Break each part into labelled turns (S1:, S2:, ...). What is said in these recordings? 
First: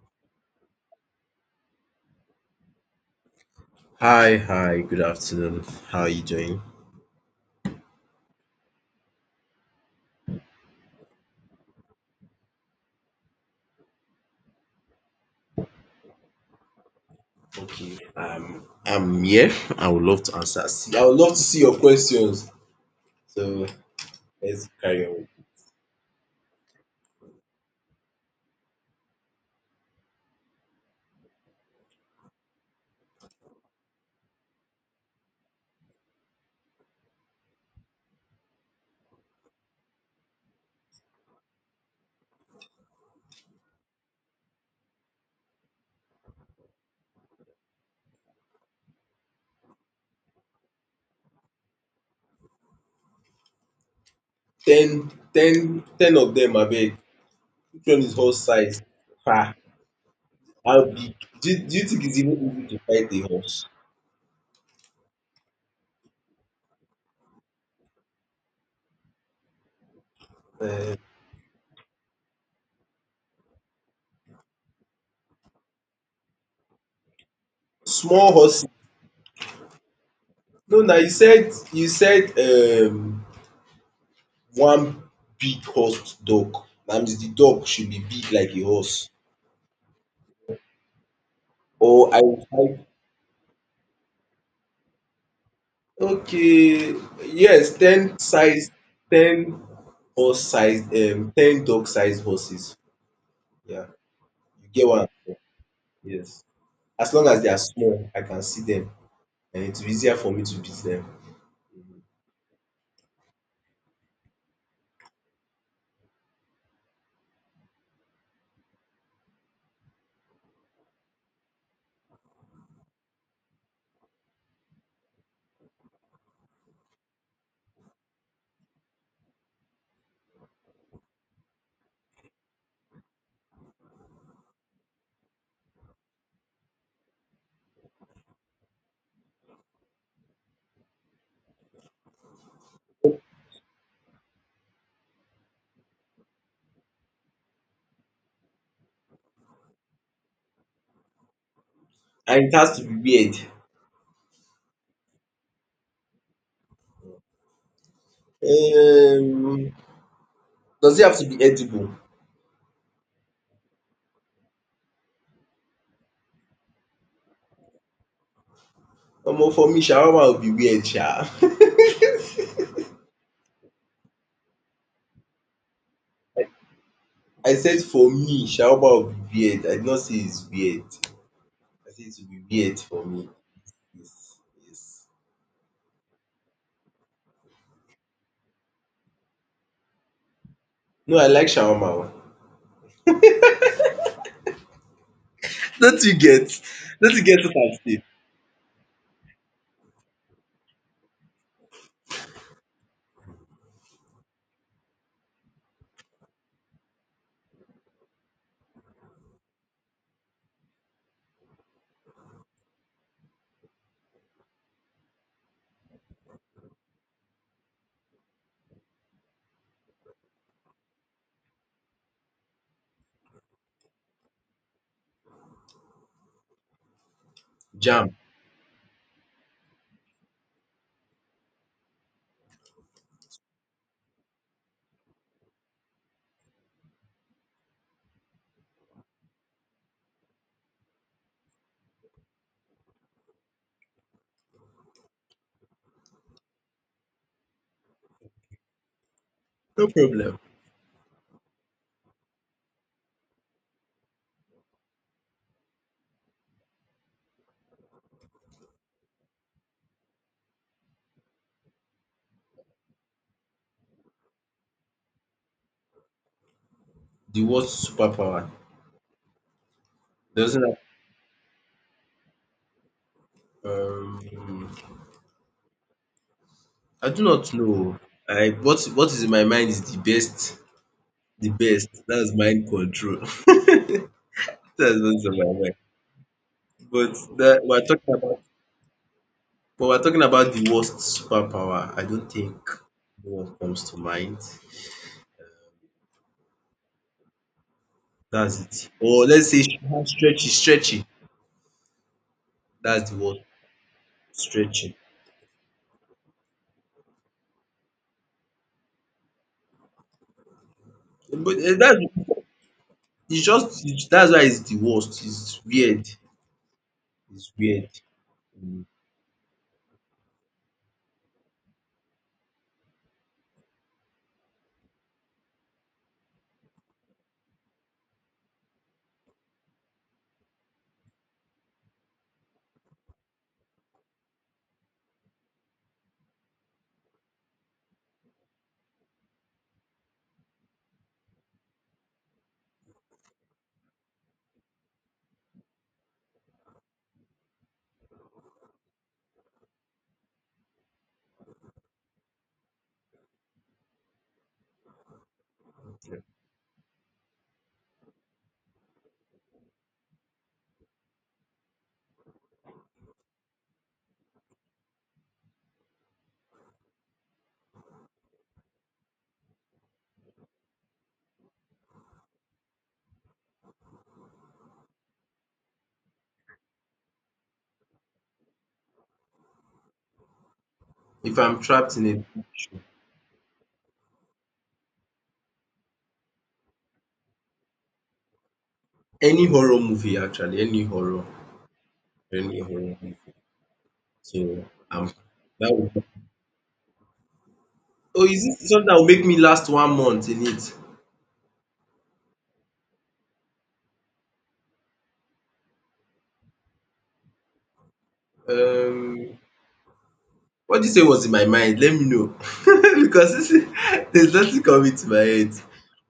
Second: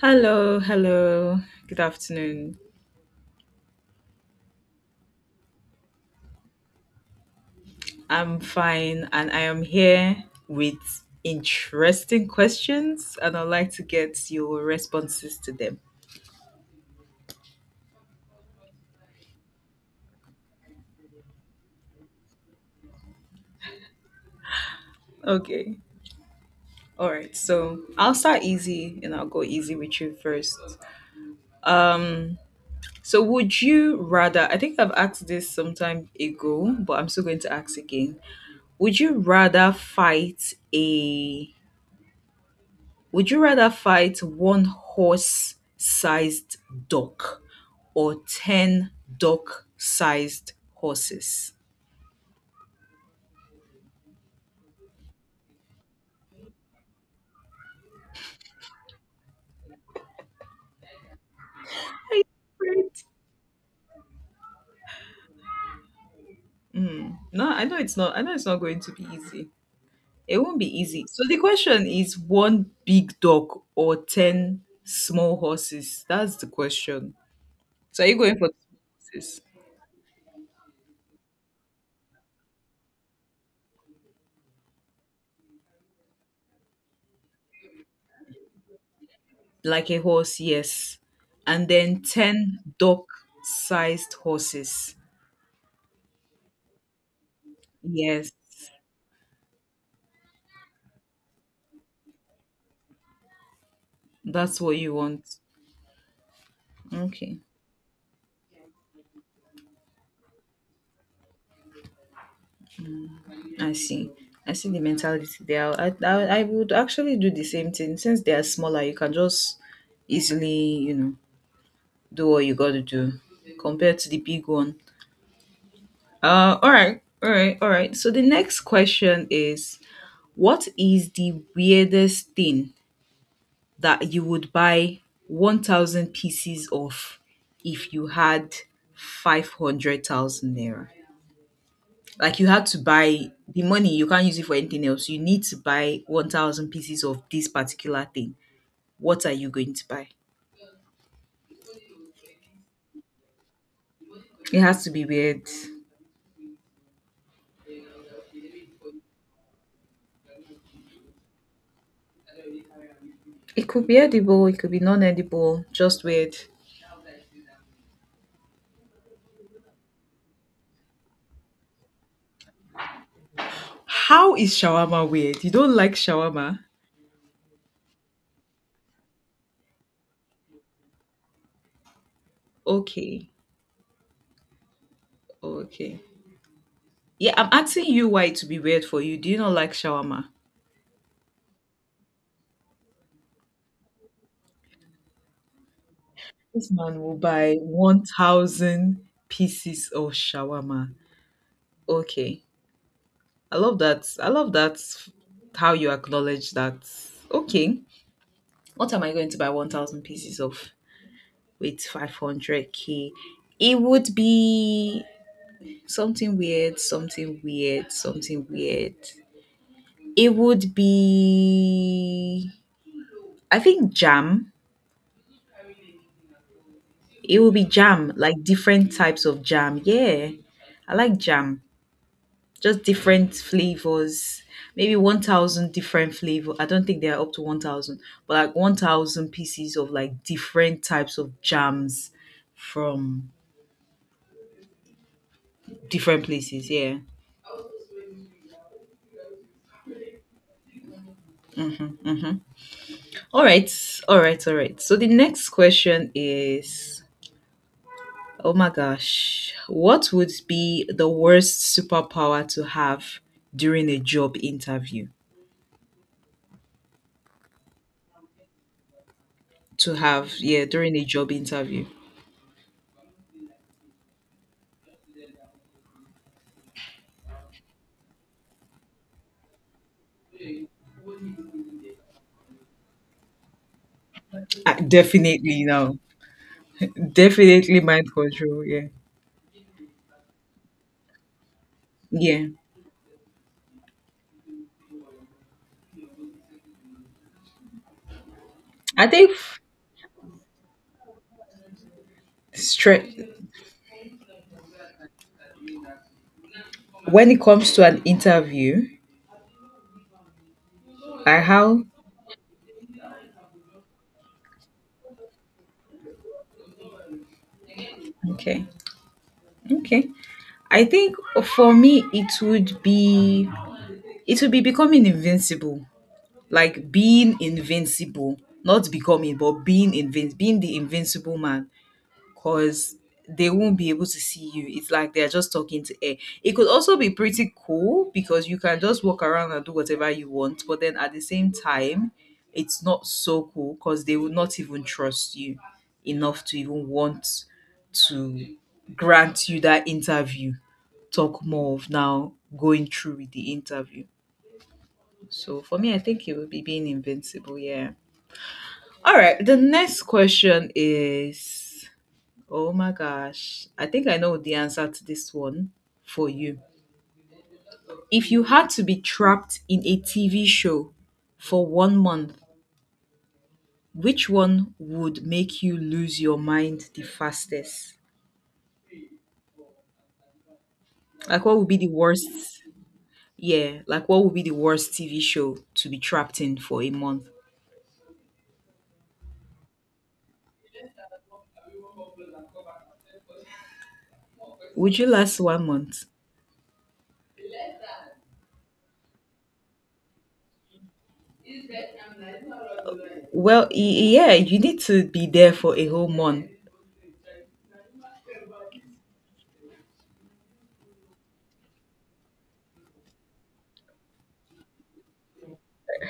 S1: Hello, hello. Good afternoon.
S2: Hi, hi, good afternoon. How are you doing?
S1: I'm fine and I am here with interesting questions and I'd like to get your responses to them.
S2: Okay. I'm here. I would love to answer. See, I would love to see your questions. So let's carry on.
S1: Okay. All right. So, I'll start easy and I'll go easy with you first. Um, so would you rather I think I've asked this sometime ago, but I'm still going to ask again. Would you rather fight a Would you rather fight one horse sized duck or 10 duck sized horses?
S2: Ten, ten, ten of them, I abeg. Which one is horse size? Ah, how big? Do you think
S1: Are
S2: it's
S1: you
S2: even easy to
S1: afraid?
S2: fight a horse?
S1: No, I know it's not. I know it's not going to be easy. It won't be
S2: Uh,
S1: easy. So the question is one big duck or 10 small horses? That's the question. So are you
S2: small
S1: going for
S2: horse.
S1: horses?
S2: No, no, you said one big horse dog. That means the dog should be big like a horse.
S1: Like a horse, yes. And then
S2: Or I will
S1: 10
S2: fight.
S1: duck sized horses.
S2: Okay, yes,
S1: Yes.
S2: ten horse size ten dog size horses. Yeah,
S1: That's
S2: you
S1: what
S2: get
S1: you
S2: what I'm
S1: want.
S2: saying? Yes. As long
S1: Okay.
S2: as they are small, I can see them and it's easier for me to beat them.
S1: I see. I see the mentality there. I would actually do the same thing. Since they are smaller, you can just easily, do what you got to do compared to the big one. All right, all right, all right. So the next question is, what is the weirdest thing that you would buy 1,000 pieces of if you had 500,000 naira? Like you had to buy the money, you can't use it for anything else. You need to buy 1,000 pieces of this particular thing. What are you going to buy?
S2: And it has to be weird.
S1: It has to be weird.
S2: Um, does it have to be edible?
S1: It could be edible, it could be non edible, just weird.
S2: Omo for me shawarma will be weird sha.
S1: How is shawarma weird? You don't like shawarma?
S2: I said for me shawarma will be weird. I did not say it's weird. I said it will be weird for me.
S1: Okay,
S2: Yes, yes.
S1: okay. Yeah, I'm asking you why it would be weird for you. Do you not like shawarma?
S2: No, I like shawarma o. Don't you get?
S1: This man
S2: Don't
S1: will
S2: you get what
S1: buy
S2: I'm saying?
S1: 1,000 pieces of shawarma. Okay. I love that. I love that how you acknowledge that. Okay. What am I going to buy 1,000 pieces of with 500k? It would be something weird, something weird, something weird. It would be I think jam. It would be jam,
S2: Jam.
S1: like different types of jam. Yeah. I like jam. Just different flavors, maybe 1,000 different flavor. I don't think they are up to 1,000, but like 1,000 pieces of like different types of jams from different places. Yeah.
S2: No problem.
S1: Mm-hmm. All right, all right, all right. So the next question is, oh my gosh, what would be the worst superpower to have during a job interview
S2: The word superpower
S1: to have,
S2: doesn't
S1: yeah,
S2: have,
S1: during a job interview.
S2: um I do not know. I what is in my mind is the best. That's mind control. That's what's in my
S1: Definitely
S2: mind.
S1: no,
S2: But that
S1: definitely
S2: we're
S1: mind
S2: talking about
S1: control, yeah.
S2: but we're talking about the worst superpower. I don't
S1: Yeah,
S2: think no one comes to mind. That's it.
S1: I
S2: Or
S1: think
S2: let's say she has stretchy stretchy. That's the word stretchy.
S1: when it comes to an interview, I
S2: But eh,
S1: how
S2: that's it's just that's why it's the worst. It's weird. It's weird.
S1: okay,
S2: Mm.
S1: okay. I think for me it would be becoming invincible, like being invincible, not becoming, but being the invincible man, because they won't be able to see you. It's like they're just talking to air. It could also be pretty cool because you can just walk around and do whatever you want, but then at the same time, it's not so cool because they will not even trust you enough to even want to grant you that interview. Talk more of now going through with the interview. So for me, I think it would be being invincible. Yeah. All right. The next question is, oh my gosh, I think I know the answer to this one for you. If you had to be trapped in a TV show for one month, which one would make you lose your mind the fastest?
S2: If
S1: Like, what
S2: I'm
S1: would be the
S2: trapped in a
S1: worst?
S2: TV show,
S1: Yeah, like, what would be the worst TV show to be trapped in for a month?
S2: any horror movie actually, any horror movie. So
S1: Would you
S2: um,
S1: last one
S2: that would be.
S1: month?
S2: Oh, is it something that will make me last one month in it?
S1: Well, yeah, you need to be there for a whole month.
S2: Um, what did you say was in my mind? Let me know because this there's nothing coming to my head.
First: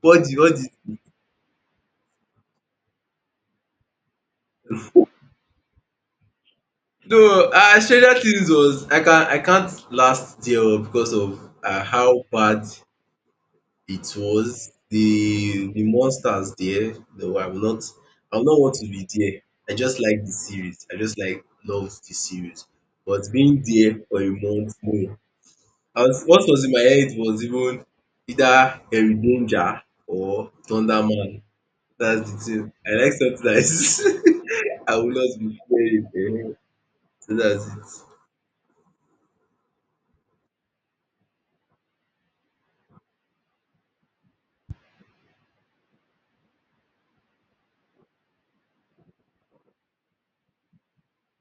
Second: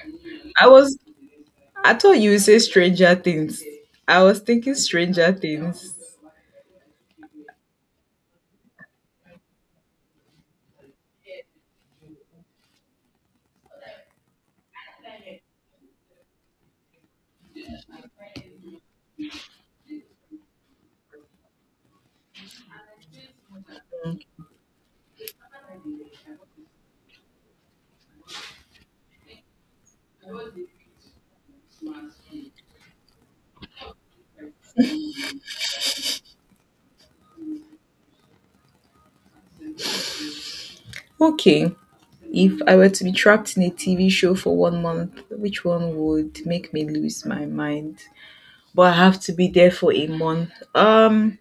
S2: What the what
S1: I
S2: the
S1: was, I thought you would say Stranger Things. I was thinking Stranger Things.
S2: No, Stranger Things was I can I can't last there because of how bad. It was the monsters there. No, I will not. I will not want to be there. I just like the series. I just like love the series. But being there for a month, more, what was in my head was even either Harry Danger or Thunderman. That's the thing. I like something that is I will not be fearing. Eh. So that's it.
S1: Okay. If I were to be trapped in a TV show for one month, which one would make me lose my mind? But I have to be there for a month.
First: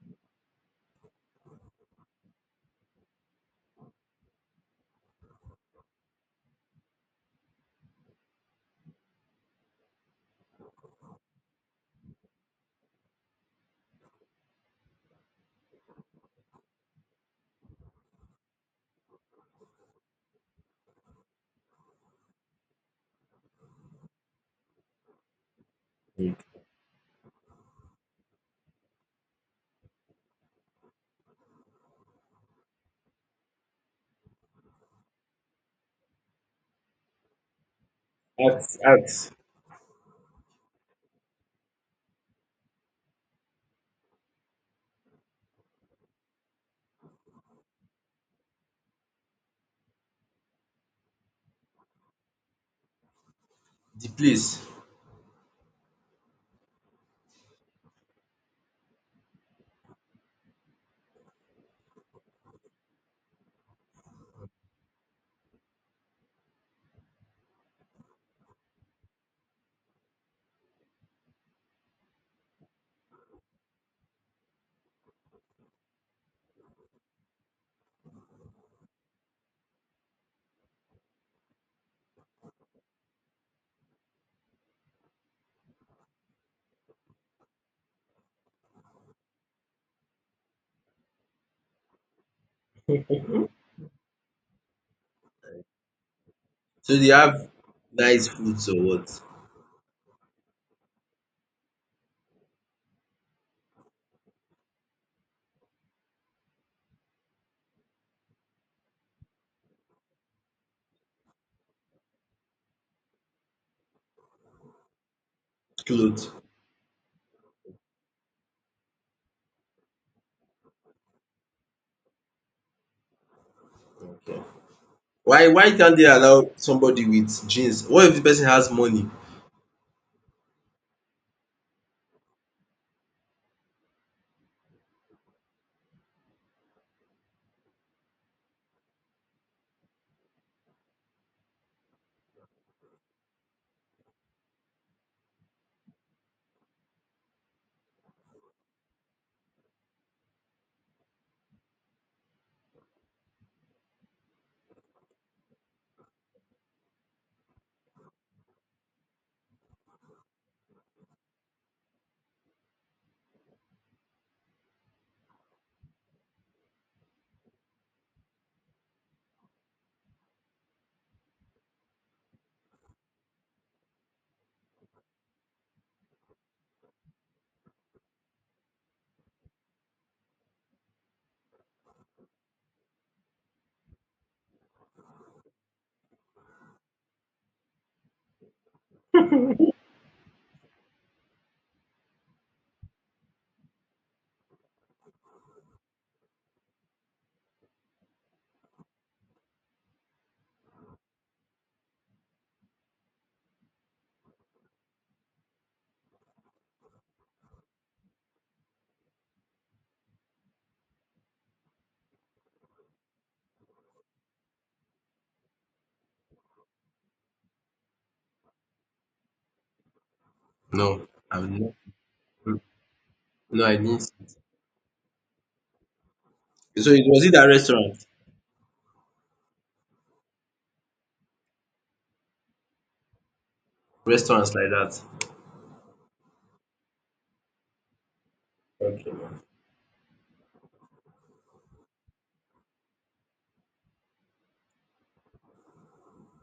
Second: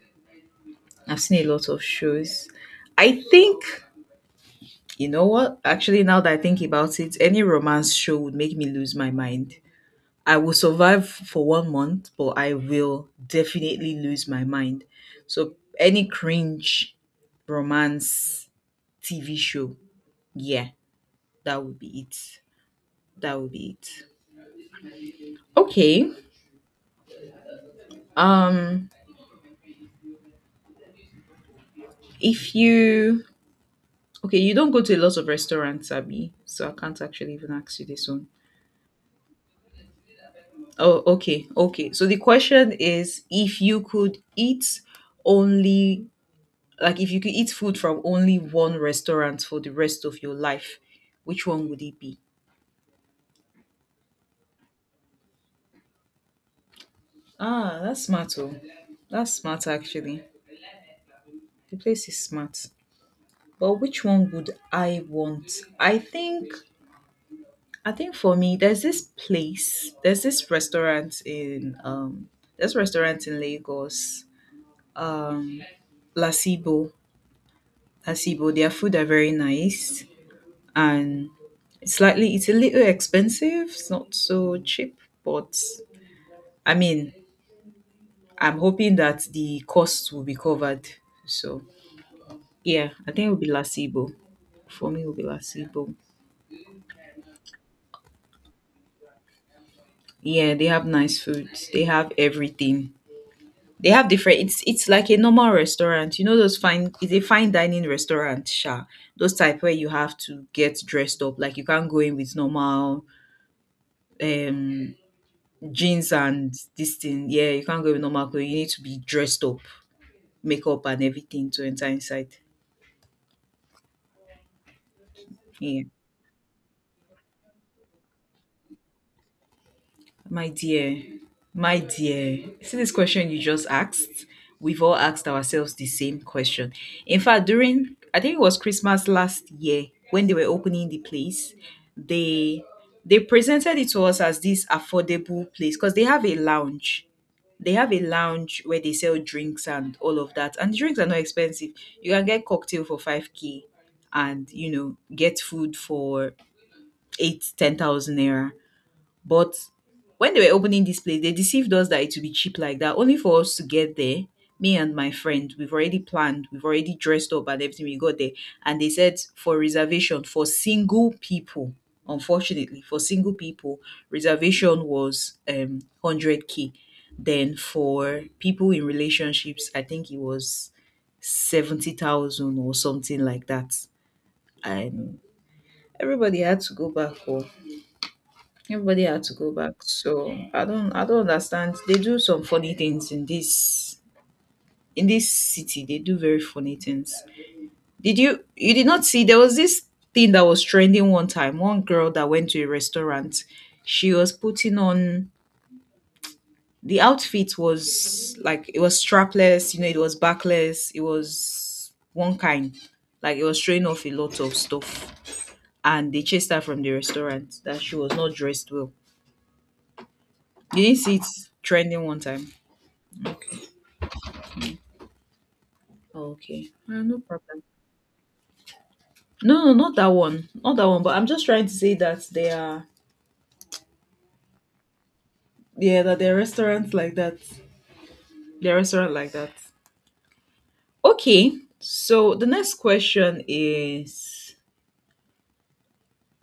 S1: I've seen a lot of shows. I think you know what? Actually, now that I think about it, any romance show would make me lose my mind. I will survive for one month, but I will definitely lose my mind. So any cringe romance TV show, yeah, that would be it. That would be it. Okay.
S2: Mm.
S1: Um, if you okay, you don't go to a lot of restaurants, Abby, so I can't actually even ask you this one.
S2: At
S1: Oh, okay, okay. So the question is, if you could eat only like if you could eat food from only one restaurant for the rest of your life, which one would it be?
S2: the place.
S1: Ah, that's smart. Oh, that's smart actually. The place is smart. But which one would I want? I think I think for me, there's this restaurant in there's restaurant in Lagos, um, Lasibo. Lasibo, their food are very nice, and it's a little expensive. It's not so cheap, but I mean, I'm hoping that the cost will be covered. So yeah, I think it will be Lasibo. For me, it will be Lasibo.
S2: So they have nice foods or what?
S1: Yeah, they have nice food. They have everything. They have different. It's like a normal restaurant. You know those fine. It's a fine dining restaurant, sha. Those type where you have to get dressed up. Like you can't go in with normal um jeans
S2: Clothes.
S1: and this thing. Yeah, you can't go with normal clothes. You need to be dressed up, makeup and everything to enter inside.
S2: Okay. Why
S1: Yeah.
S2: can't they allow somebody with jeans? What if the person has money?
S1: My dear, my dear, see this question you just asked? We've all asked ourselves the same question. In fact, during, I think it was Christmas last year when they were opening the place, they they presented it to us as this affordable place because they have a lounge. They have a lounge where they sell drinks and all of that. And the drinks are not expensive. You can get cocktail for 5k and get food for eight, 10,000 naira. But when they were opening this place, they deceived us that it would be cheap like that, only for us to get there. Me and my friend, we've already planned, we've already dressed up and everything. We got there, and they said for reservation for single people. Unfortunately, for single people, reservation was 100k. Then for people in relationships, I think it was 70,000 or something like that. And everybody had to go back home. Everybody had to go back. So I don't understand. They do some funny things in this city. They do very funny things. Did you you did not see there was this thing that was trending one time. One girl that went to a restaurant, she was putting on the outfit was like it was strapless, it was backless, it was one kind. Like it was showing off a lot of stuff. And they chased her from the restaurant that she was not dressed well. You didn't
S2: No,
S1: see it
S2: I will not.
S1: trending one time.
S2: Mm, no, I didn't see.
S1: Okay,
S2: So it
S1: no
S2: was it at
S1: problem.
S2: restaurant?
S1: No, no, not that one, not that one. But I'm just trying to say that they are,
S2: Restaurants like that.
S1: yeah, that they're restaurants like that. They're
S2: Okay,
S1: restaurant like
S2: man.
S1: that. Okay, so the next question is,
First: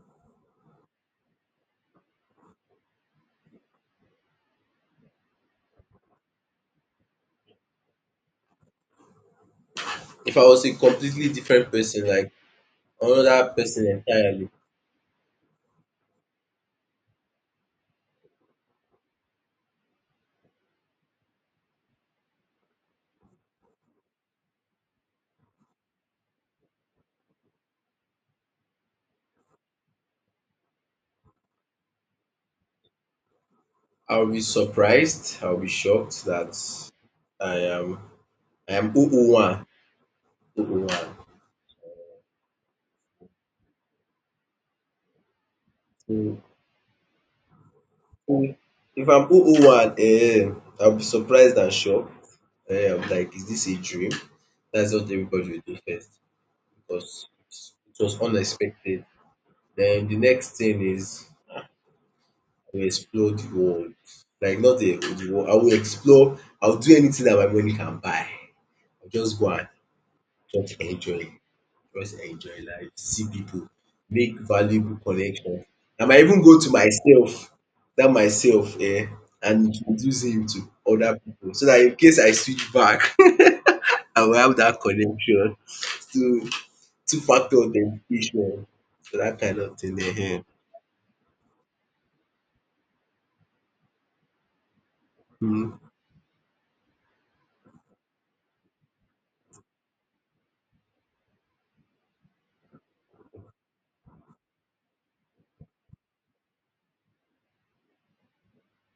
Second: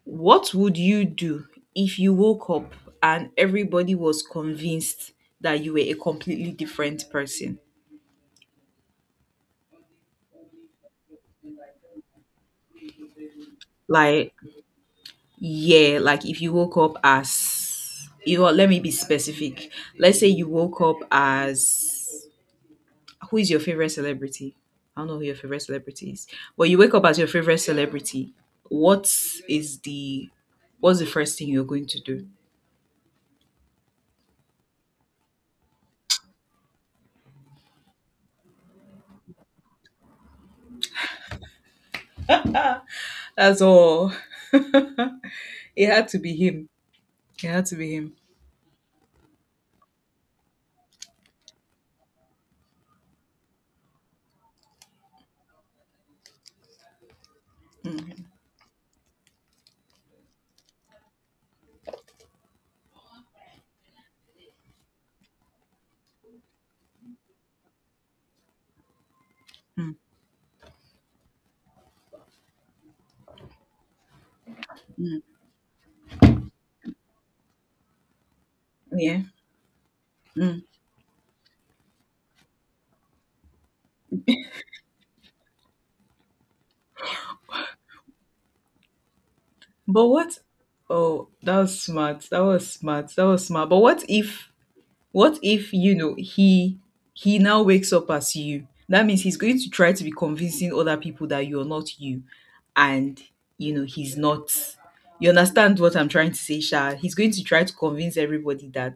S1: what would you do if you woke up and everybody was convinced that you were a completely different person?
S2: If I was a completely different person, like another person
S1: Like,
S2: entirely,
S1: yeah, like if you woke up as, let me be specific. Let's say you woke up as who is your favorite celebrity? I don't know who your favorite celebrity is, but you wake up as your favorite celebrity. What is the what's the first thing you're going to do?
S2: I will be surprised. I will be shocked that I am I am Uwan. Uwan.
S1: That's all. It had to be
S2: So
S1: him. It had to be him.
S2: who- if I'm Uwan, I'll be surprised and shocked. I'm like, is this a dream? That's what everybody will do first, because it was
S1: Mm,
S2: unexpected. Then the next thing is I will explore the world. Like not the world, I will explore, I will do anything that my money can buy. I'll just go and
S1: mm,
S2: just enjoy, just enjoy life, see people, make valuable connections. I might even go to myself, that myself,
S1: yeah.
S2: and introduce him
S1: Mm.
S2: to other people so that in case I switch back, I will have that connection to two factor authentication. So that kind of thing.
S1: But what?
S2: Ehen.
S1: Oh, that was smart. That was smart. That was smart. But what if What
S2: Hmm.
S1: if, he now wakes up as you? That means he's going to try to be convincing other people that you're not you and you know he's not. You understand what I'm trying to say, Sha? He's going to try to convince everybody that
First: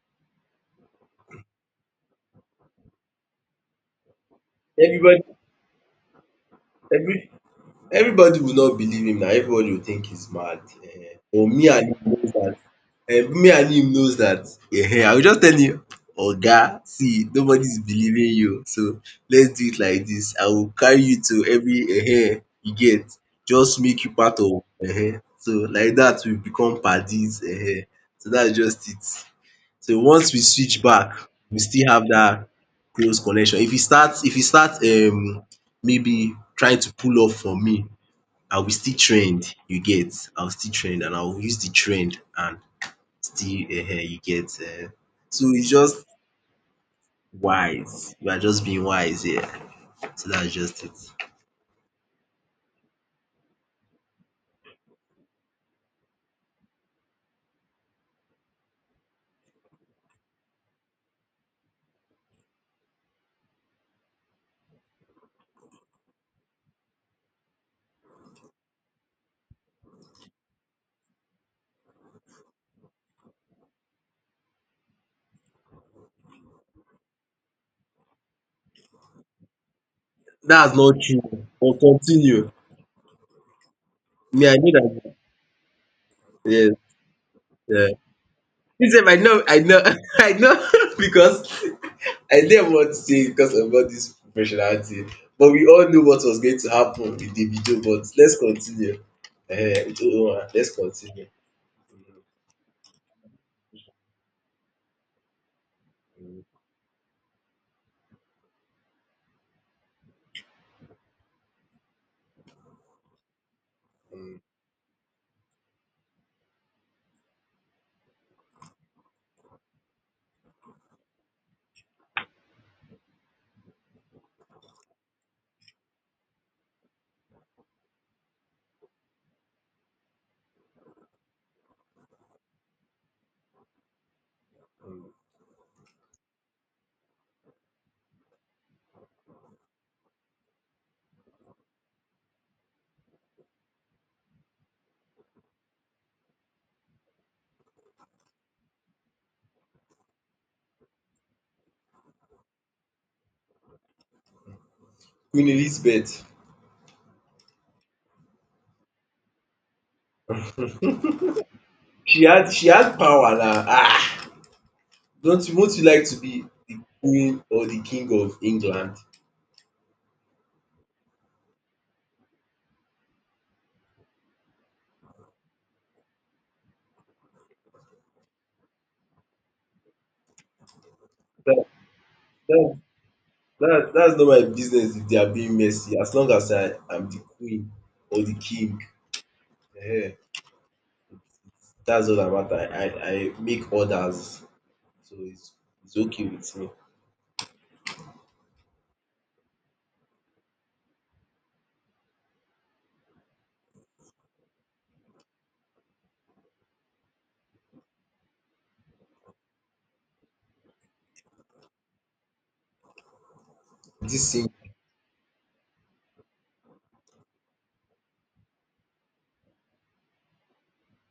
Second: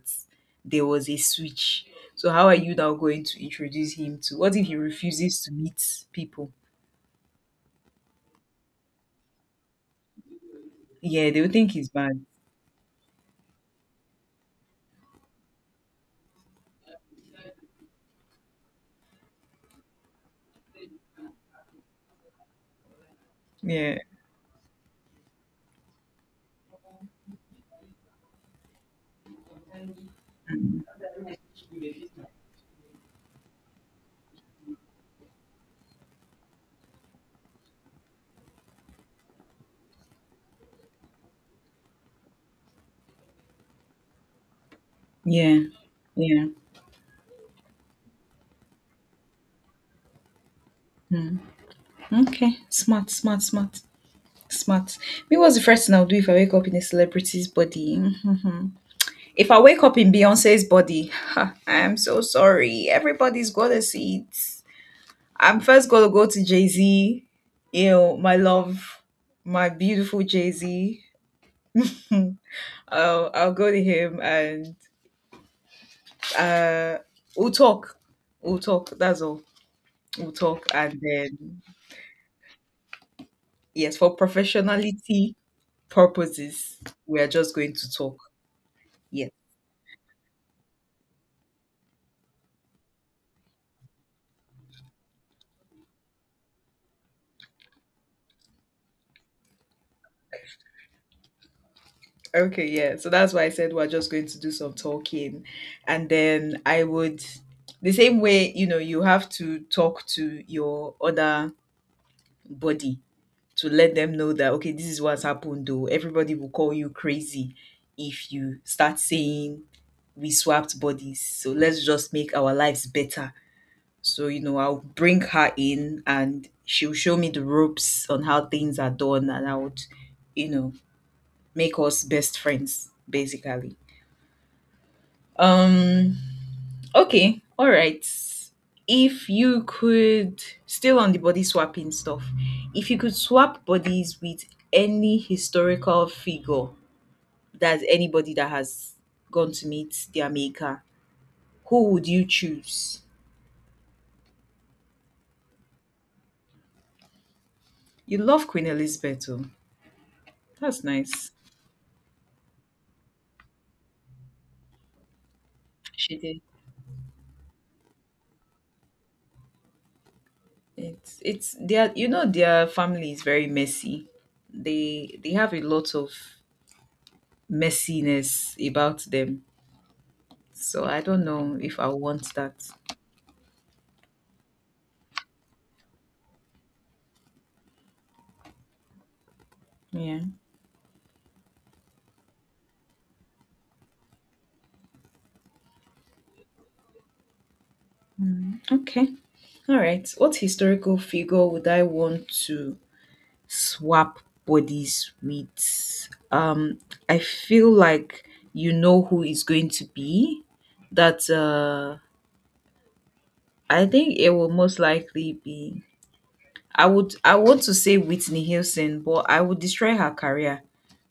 S1: there was a switch. So how are you now going to introduce him to what if he
S2: Everybody
S1: refuses to meet people?
S2: every everybody will not believe him now. Everybody will think he's mad
S1: Yeah, they
S2: but
S1: will
S2: me
S1: think
S2: and
S1: he's
S2: him
S1: bad.
S2: knows that. Me and him knows that. I will just tell him oga see nobody is believing you so let's do it like this. I will carry you to every you get just
S1: Yeah.
S2: make you part of so like that, we become paddies so that's just it. So once we switch back, we still have that close connection. If e start maybe trying to pull off from me, I will still trend, you get, I will still trend and I will use the trend and still you get So
S1: Yeah.
S2: it's just
S1: Yeah.
S2: wise, we are just being wise here. So that's just it.
S1: Okay. Smart, smart, smart. Smart. Me, what's the first thing I'll do if I wake up in a celebrity's body? Mhm. If I wake up in Beyonce's body, ha, I am so sorry. Everybody's got see it. I'm first gonna go to Jay Z, my love, my beautiful Jay Z. Hmm. I'll go to him and uh, we'll talk. We'll talk. That's all. We'll talk.
S2: That's not
S1: And
S2: true
S1: then,
S2: but continue.
S1: yes, for
S2: Me I know that.
S1: professionality
S2: Yes
S1: purposes, we are just going to
S2: um.
S1: talk.
S2: Me I
S1: Yes.
S2: know I know I know because I didn't want to say because about this professionality, but we all knew what was going to happen with the video. But let's continue. Ehen, with Oluwa, let's continue.
S1: Okay, yeah. So that's why I said we're just going to do some talking. And then I would, the same way, you have to talk to your other body to let them know
S2: Hmm.
S1: that, okay, this is what's happened, though. Everybody will call you crazy if you start saying we swapped bodies. So let's just make our lives better. So, I'll bring her in and she'll show me the ropes on how things are done and I would, you know, make us best friends, basically. Um. Okay. All right. If you could, still on the body swapping stuff, if you could swap bodies with any historical figure, that's anybody that has gone to meet their maker, who would you choose?
S2: Queen Elizabeth,
S1: You love Queen Elizabeth, oh. That's nice.
S2: she had power now. Ah! Don't you won't you like to
S1: She did.
S2: be the queen or the king of England?
S1: It's their their family is very messy. They have a lot of messiness about them. So I don't know
S2: That
S1: if I want that.
S2: that that's not my business if they are being messy as long as I am the queen or the king. Ehen,
S1: Yeah.
S2: that's all that matter. I make orders so it's okay with me.
S1: Okay. All right. What historical figure would I want to swap bodies with? I feel like you know who is going to be. That I think it
S2: This
S1: will
S2: thing.
S1: most likely be. I would. I want to say Whitney Houston, but I would destroy her career.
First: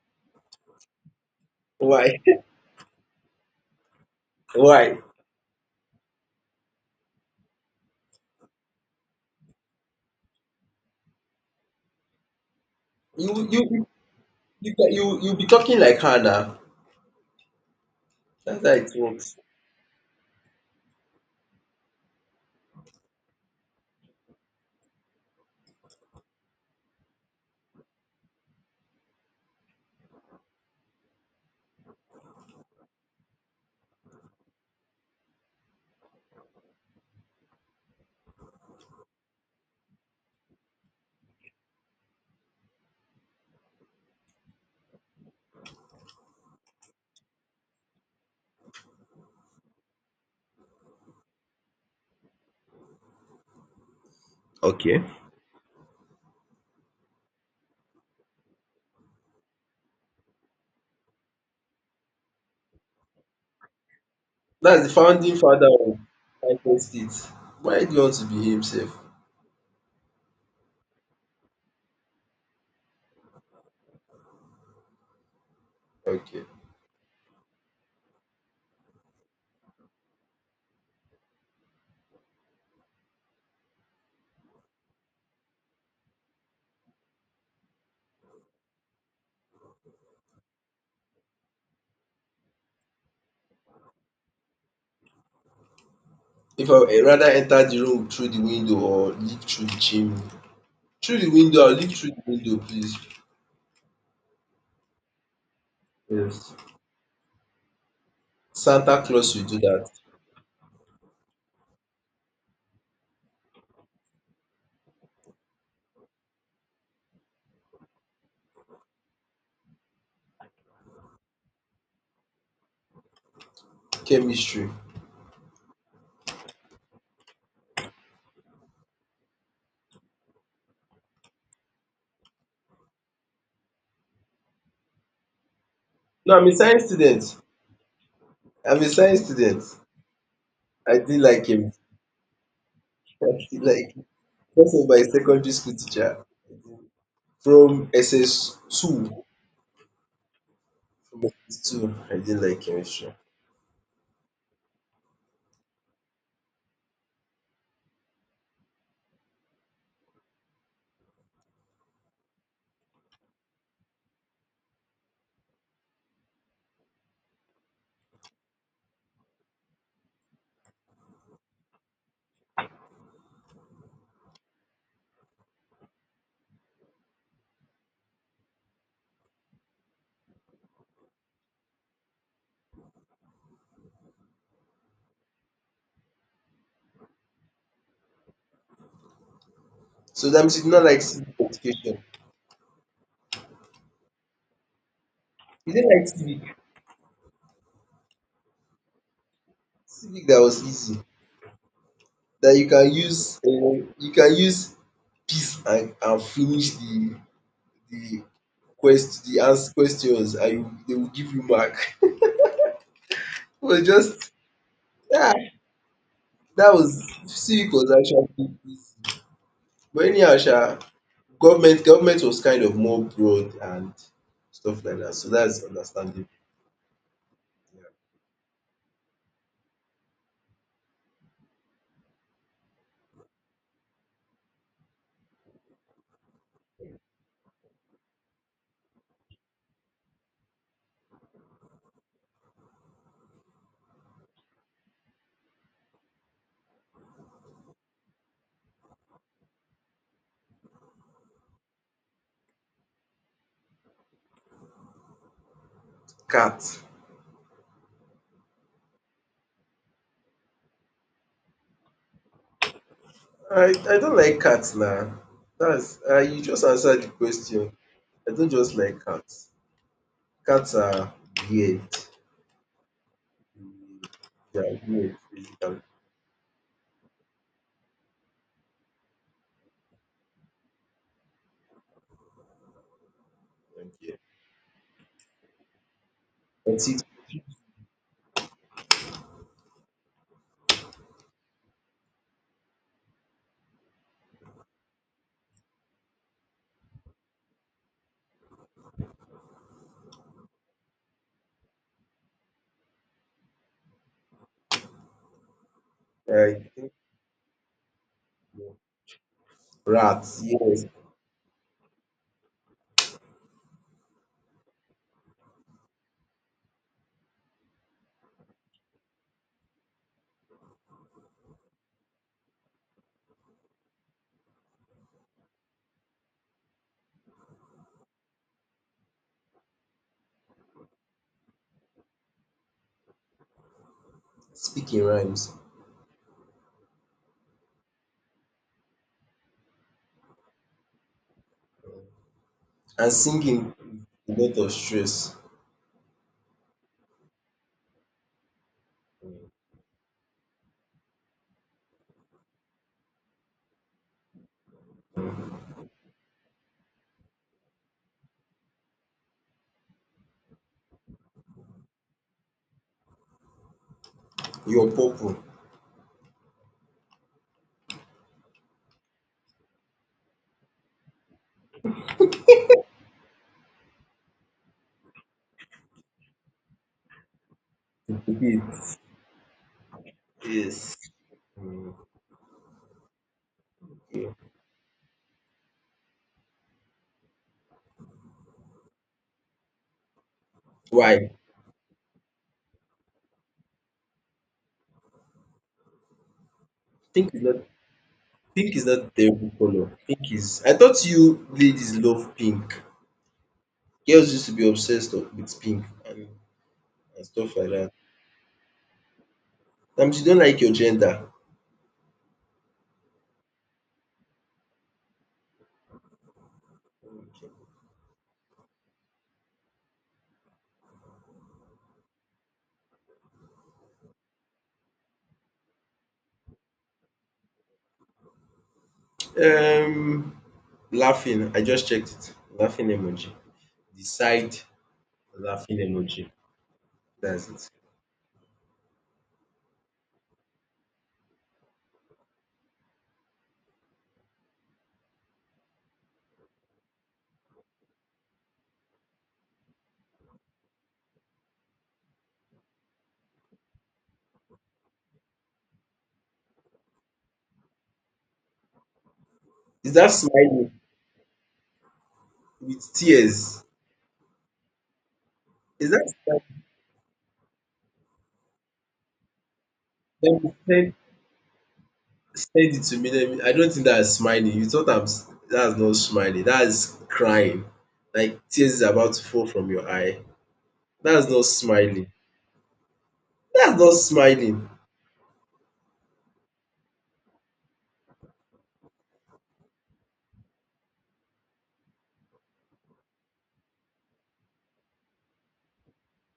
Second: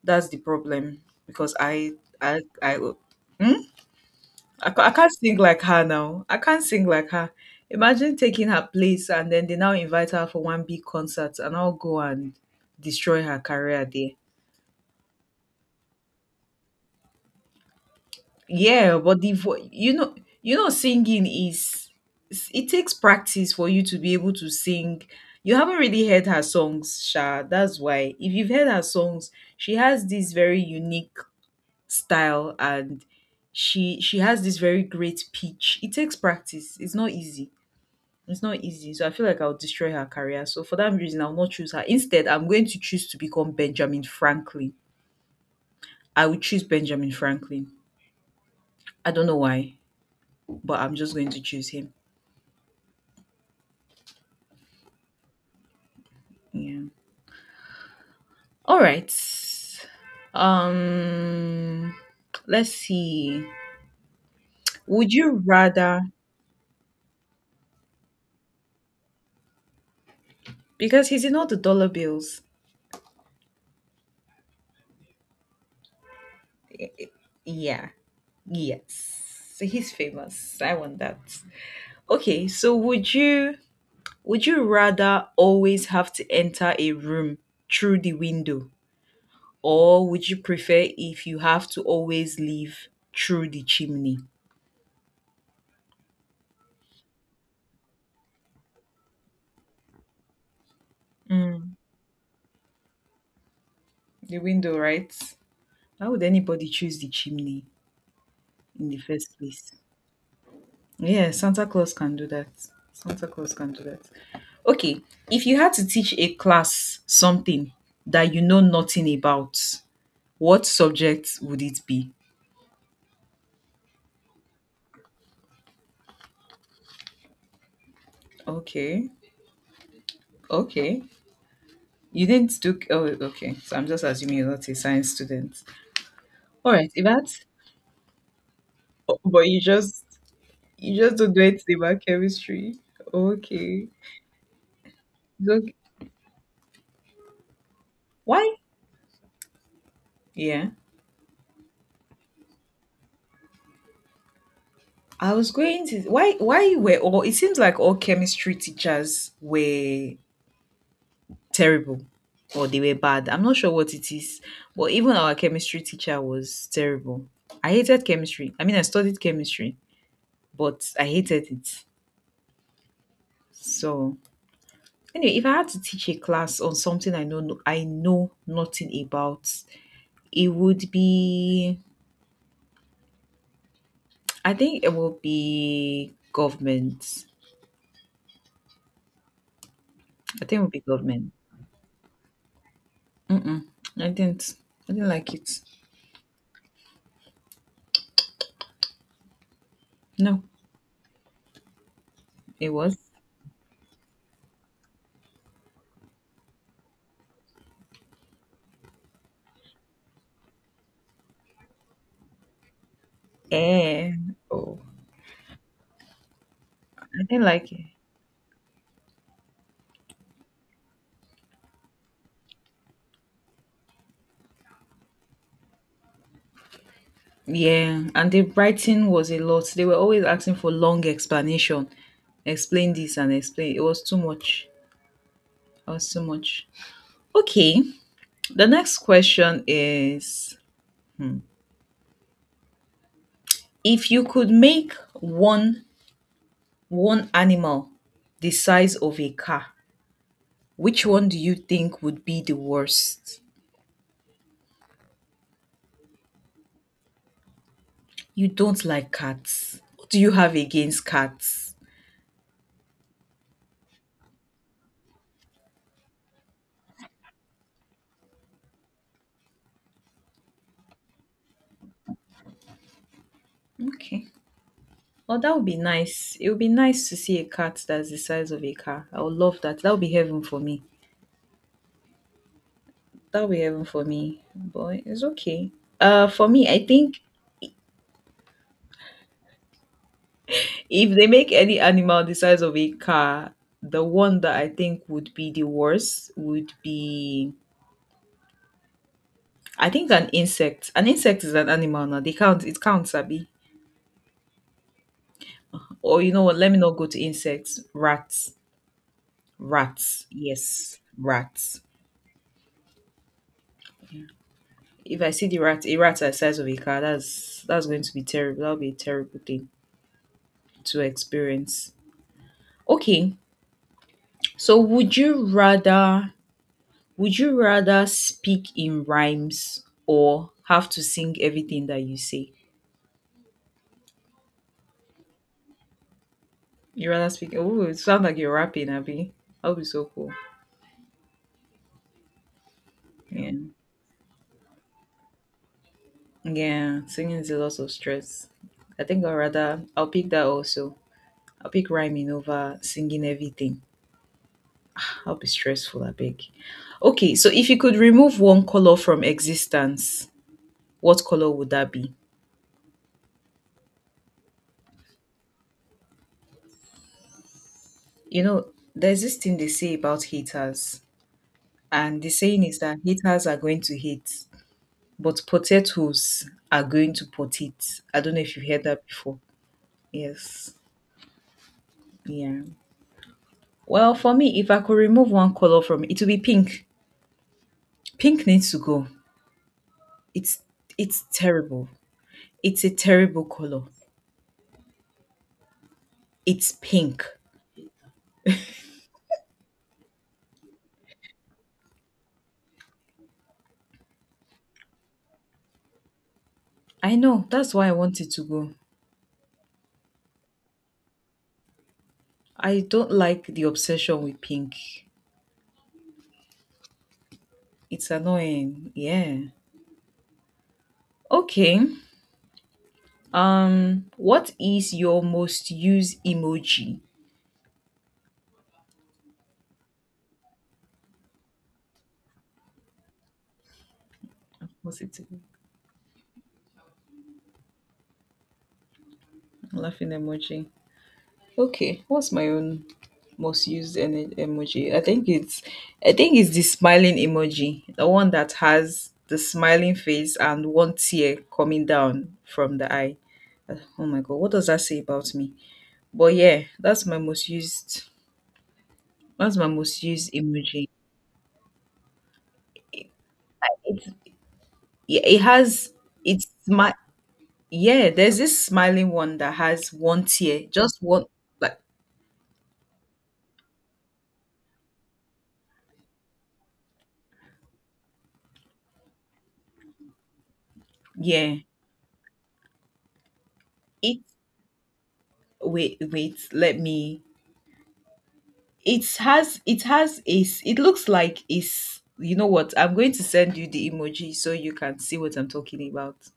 S1: That's the problem because I.
S2: Why?
S1: I. I. Hmm? I
S2: Why?
S1: can't sing like her now. I can't sing like her. Imagine taking her place and then they now invite her for one big concert and I'll go and destroy
S2: You
S1: her career
S2: you
S1: there.
S2: you be talking like her now. That's how it
S1: Yeah, but
S2: works.
S1: you know singing is it takes practice for you to be able to sing. You haven't really heard her songs, Sha. That's why. If you've heard her songs, she has this very unique style and she has this very great pitch. It takes practice. It's not easy. It's not easy. So I feel like I'll destroy her career. So for that reason, I'll not choose her. Instead, I'm going to choose to become Benjamin Franklin. I will choose Benjamin Franklin. I don't know why, but I'm just going to choose him.
S2: Okay.
S1: Yeah. All right. Um let's see.
S2: That's the
S1: Would
S2: founding
S1: you
S2: father of
S1: rather
S2: United States. Why do you want to be himself?
S1: Because he's in all the dollar bills.
S2: Okay.
S1: Yeah. Yes. So he's famous. I want that. Okay, so would you Would you rather always have to enter a room through the window, or would you prefer if you have to always leave through the chimney?
S2: If I would rather enter the room through the window or leap through the chimney. Through the window or
S1: Mm,
S2: leap through the window, please.
S1: the window, right? How would
S2: Yes.
S1: anybody choose the chimney in the
S2: Santa
S1: first
S2: Claus will do
S1: place?
S2: that.
S1: Yeah, Santa Claus can do that. Santa Claus can do that. Okay, if you had to teach a class something that you know nothing about, what subject would it be?
S2: Chemistry.
S1: Okay, okay. You didn't do. Oh, okay. So I'm just assuming you're not a science student.
S2: No, I'm a
S1: All
S2: science
S1: right. If
S2: student.
S1: that's.
S2: I'm a
S1: Oh,
S2: science
S1: but you
S2: student.
S1: just you
S2: I
S1: just
S2: didn't
S1: don't do
S2: like him.
S1: anything about chemistry.
S2: I didn't
S1: Okay.
S2: like him. Because of my
S1: It's
S2: secondary
S1: okay.
S2: school teacher. From
S1: Why?
S2: SS2,
S1: Yeah.
S2: from SS2, I didn't like chemistry.
S1: I was going to. Why? Why were all? It seems like all chemistry teachers were terrible, or they were bad. I'm not sure what it is, but even our chemistry teacher was terrible. I hated chemistry. I mean, I studied chemistry, but I hated it. So Anyway, if I had to teach a class on something I know nothing about, it would be I think it will be government.
S2: So that
S1: I think
S2: means
S1: it
S2: you
S1: would
S2: did
S1: be
S2: not like
S1: government.
S2: civic education.
S1: Mm-mm. I didn't. I didn't like it.
S2: You didn't like civic. Civic that
S1: No,
S2: was easy, that you
S1: it
S2: can
S1: was.
S2: use um you can use peace and finish the quest the ans questions and you they will give you mark. It was
S1: Eh.
S2: just
S1: Oh,
S2: yeah, that was
S1: I didn't like
S2: civic
S1: it.
S2: was actually easy. But anyhow sha, government was kind of more broad and stuff like that. So that's understandable.
S1: Yeah, and the writing was a lot. They were always asking for long explanation. Explain this and explain. It was too much. It was too much. Okay, the next question is: if you could make one animal the size of a car, which one do you think would be the worst?
S2: Cat.
S1: You don't like cats. What do you have against cats?
S2: I don't like cats now. That's you just answered the question. I don't just like cats. Cats are weird.
S1: Okay.
S2: They are weird
S1: Well, that would be
S2: basically.
S1: nice. It would be nice to see a cat that's the size of a car. I would love that. That would be heaven for me. That would be heaven for
S2: Okay.
S1: me. But it's okay. For me, I
S2: Until
S1: think if they make any animal the size of a car, the one that I think would be the worst would be I think an insect. An insect is an animal now. They count. It counts, Sabi. Or you know what?
S2: I
S1: Let me
S2: think
S1: not go to insects. Rats. Rats.
S2: rats, yes.
S1: Yes. Rats. If I see the rat, a rat the size of a car, that's going to be terrible. That'll be a terrible thing to experience. Okay. So would you rather speak in rhymes or have to sing everything that you say?
S2: Speaking rhymes
S1: You rather speak Oh it sounds like you're rapping, Abby. That would be so cool.
S2: and
S1: Yeah.
S2: singing with a lot of stress.
S1: Yeah, singing is a lot of stress. I'll pick that also. I'll pick rhyming over singing everything. I'll be stressful, I beg. Okay, so if you could remove one color from existence, what color would that be?
S2: Your purple.
S1: You know, there's this thing they say about haters, and the saying is that haters are going to hate, but potatoes are going to pot it. I don't know if you've heard
S2: Yes.
S1: that before. Yes.
S2: Yes. Mm,
S1: Yeah. Well, for
S2: okay.
S1: me, if I could remove one color from it, it would be pink. Pink needs to go. It's it's
S2: Why?
S1: terrible. It's a terrible color. It's pink.
S2: Pink is not pink is not a terrible color. Pink is I thought you ladies love pink. Girls used to be obsessed of with pink and
S1: I
S2: and
S1: know.
S2: stuff like
S1: That's why I
S2: that.
S1: want it to go.
S2: She don't like your gender.
S1: I don't like the obsession with pink. It's annoying. Yeah. Okay. What is your most used emoji?
S2: Um, laughing. I just checked it. Laughing emoji. Decide
S1: What's it?
S2: laughing emoji. That's it.
S1: Laughing emoji. Okay, what's my own emoji? I think it's the smiling emoji, the one that has the smiling face and one tear coming down from the eye. Oh my god, what does that say about me? But yeah, that's my most used that's my
S2: Is
S1: most
S2: that
S1: used
S2: smiling
S1: emoji.
S2: with tears?
S1: It's, yeah, it
S2: Is
S1: has
S2: that
S1: it's
S2: smiling?
S1: my yeah, there's this smiling one that has one
S2: Then
S1: tear,
S2: send,
S1: just one, like
S2: send it to me. Let me. I don't think that's smiling. You thought I'm. That's not smiling. That's crying. Like tears is about to fall from your eye. That's not
S1: yeah.
S2: smiling. That's not
S1: It
S2: smiling.
S1: Wait, let me. It has a it looks like is, you know what? I'm going to send you the emoji so you can see what I'm talking about.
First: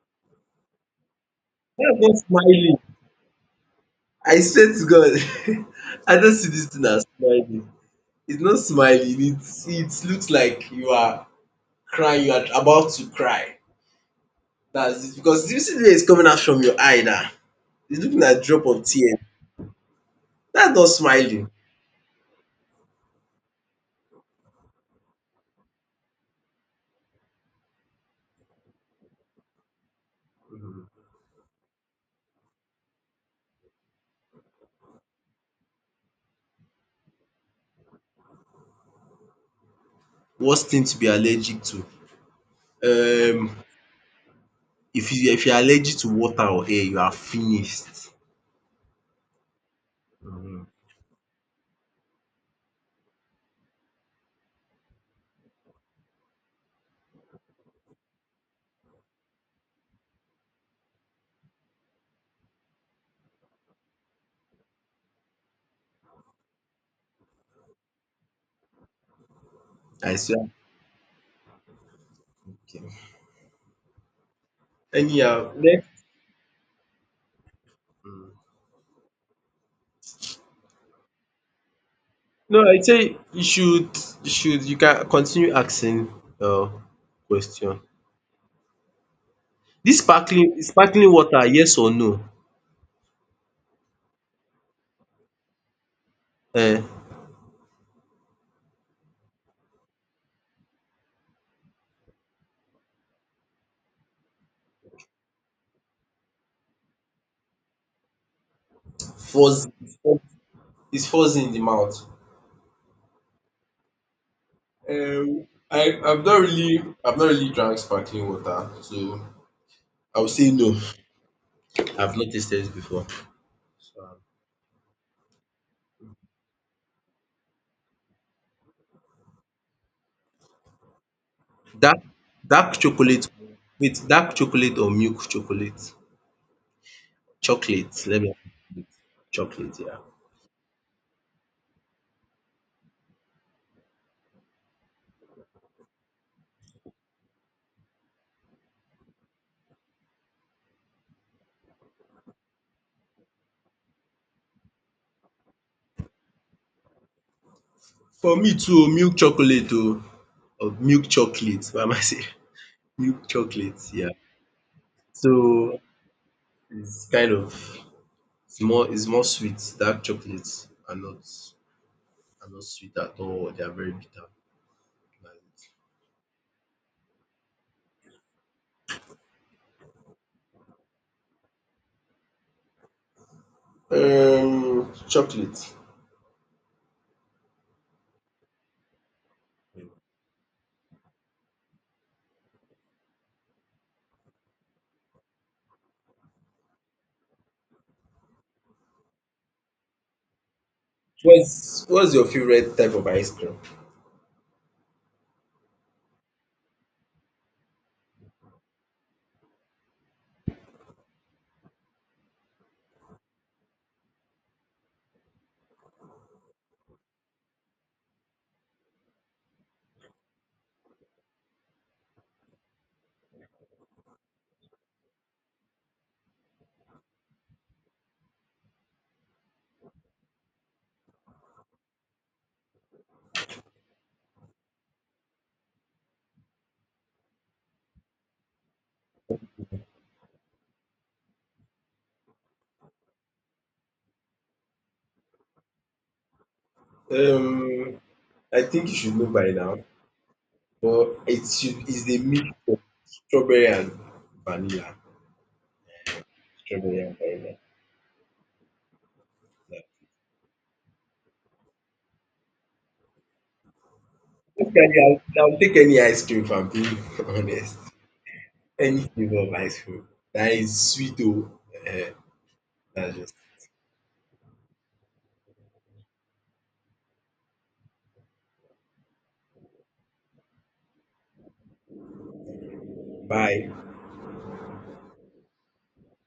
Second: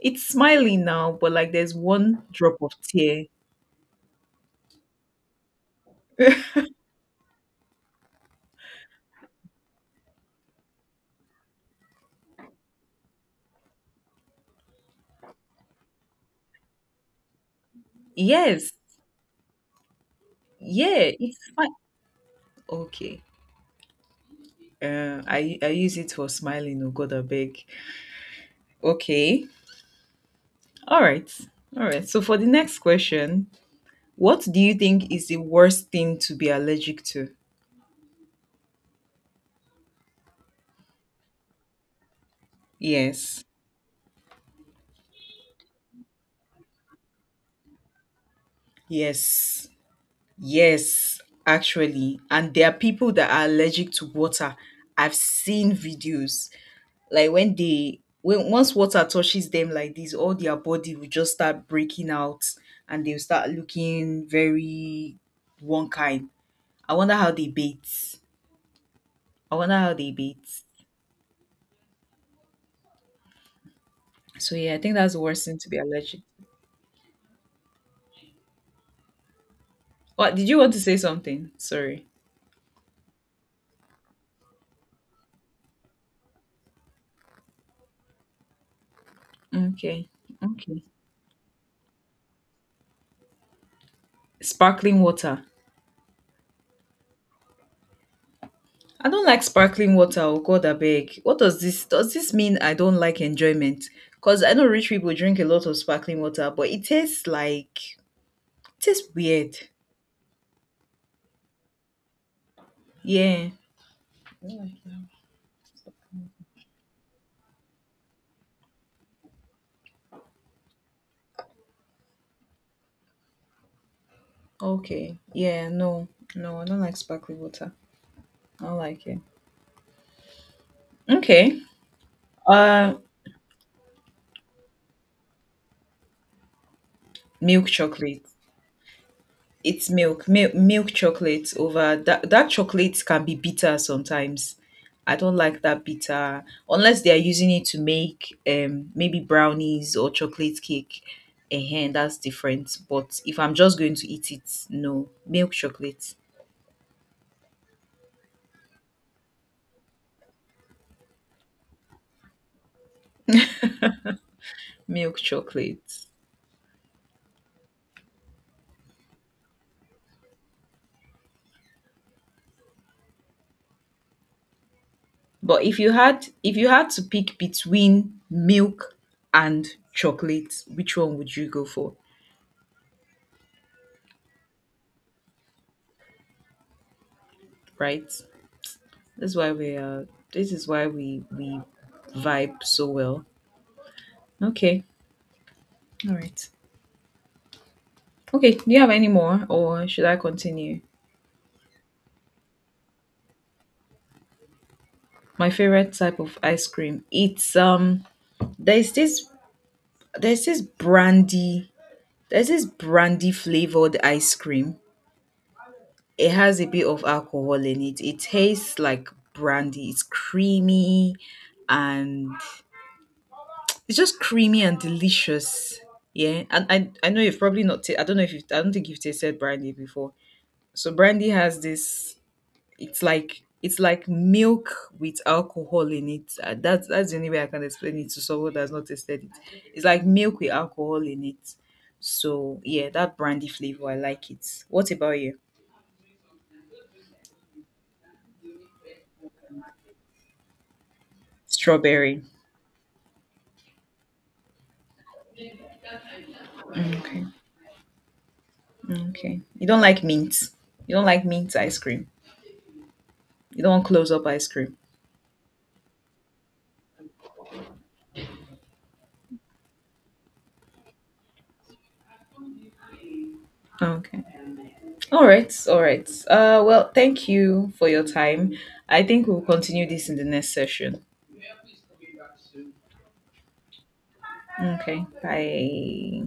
S1: It's smiling now, but like there's
S2: That's not
S1: one drop of
S2: smiling.
S1: tear.
S2: I swear to God, I don't see this thing as smiling. It's not smiling. It looks like you are crying. You are about to cry. That's it. Because you see the way it's coming out from your eye now. It's looking like drop
S1: Yes.
S2: of tear. That's not
S1: Yeah, it's
S2: smiling.
S1: fine. Okay. I use it for smiling. Oh God, I beg. Okay. All right. All right. So for the next question, what do you think is the worst thing to be allergic to?
S2: Worst thing to be allergic to.
S1: Yes.
S2: Um, if you are allergic to water or air, you are finished.
S1: Yes. Yes, actually. And there are people that are allergic to water. I've seen videos like when they when once water touches them like this, all their body will just start breaking out and they'll start looking very one kind. I wonder how they bathe. I wonder how they
S2: I
S1: bathe.
S2: swear. Okay.
S1: So yeah, I think that's the worst
S2: Anyhow,
S1: thing to be
S2: next.
S1: allergic. What did you want to say something? Sorry.
S2: No, I say you should you can continue asking uh question. This
S1: Okay.
S2: sparkling
S1: Okay.
S2: sparkling water yes or no?
S1: Sparkling water.
S2: Eh,
S1: I don't like sparkling water. Oh God, I beg. What does this, does this mean? I don't like enjoyment because I know rich people drink a lot of sparkling water, but it tastes like it tastes weird.
S2: Fuzz fuzz- it's fuzzy in the mouth.
S1: Yeah.
S2: I've not really drank sparkling water, so I would say no. I've not tasted it before. So
S1: Okay. Yeah. No. No, I don't like sparkling water. I don't like it. Okay.
S2: dark dark
S1: Uh,
S2: chocolate wait dark chocolate or milk chocolate?
S1: milk
S2: Chocolate let
S1: chocolate.
S2: me chocolate
S1: It's
S2: yeah.
S1: milk chocolate over that. Dark chocolate can be bitter sometimes. I don't like that bitter unless they are using it to make maybe brownies or chocolate cake. Ehen, that's different. But if I'm just going to eat it, no, milk chocolate,
S2: For me too milk chocolate o or milk chocolate why am I saying milk chocolate yeah.
S1: milk
S2: So
S1: chocolate.
S2: it's kind of it's more sweet. Dark chocolates are not sweet at all. They are very bitter.
S1: But if you had to pick between milk and chocolate, which one would you go for?
S2: Chocolate.
S1: Right? That's why we are. This is why we vibe so well. Okay. All right. Okay. Do you have any more, or should I continue?
S2: What's your favorite type of ice cream?
S1: My favorite type of ice cream. It's. There's this. There's this brandy. There's this brandy flavored ice cream. It has a bit of alcohol in it. It tastes like brandy. It's creamy, and it's just creamy and delicious. Yeah, and I know you've probably not. Ta- I don't know if you've, I don't think you've tasted brandy before. So brandy has this. It's like milk with alcohol in it. That's the only way I can explain it to someone that's not tasted it. It's like milk with alcohol in it. So yeah, that brandy flavor I like it. What about you?
S2: Um, I think you should know by now, but it should is the
S1: Strawberry.
S2: mix of strawberry and vanilla. Strawberry and
S1: Okay.
S2: vanilla.
S1: Okay. You don't
S2: Yeah.
S1: like mint. You don't like mint ice cream. You don't want close up ice cream.
S2: Basically, I'll take any ice cream if I'm being honest. Any flavor of ice cream that is sweet. Oh, uh, that's just
S1: Okay. All right. All right. Well, thank you for your time. I think we'll continue this in the next session.
S2: bye.
S1: Okay. Bye.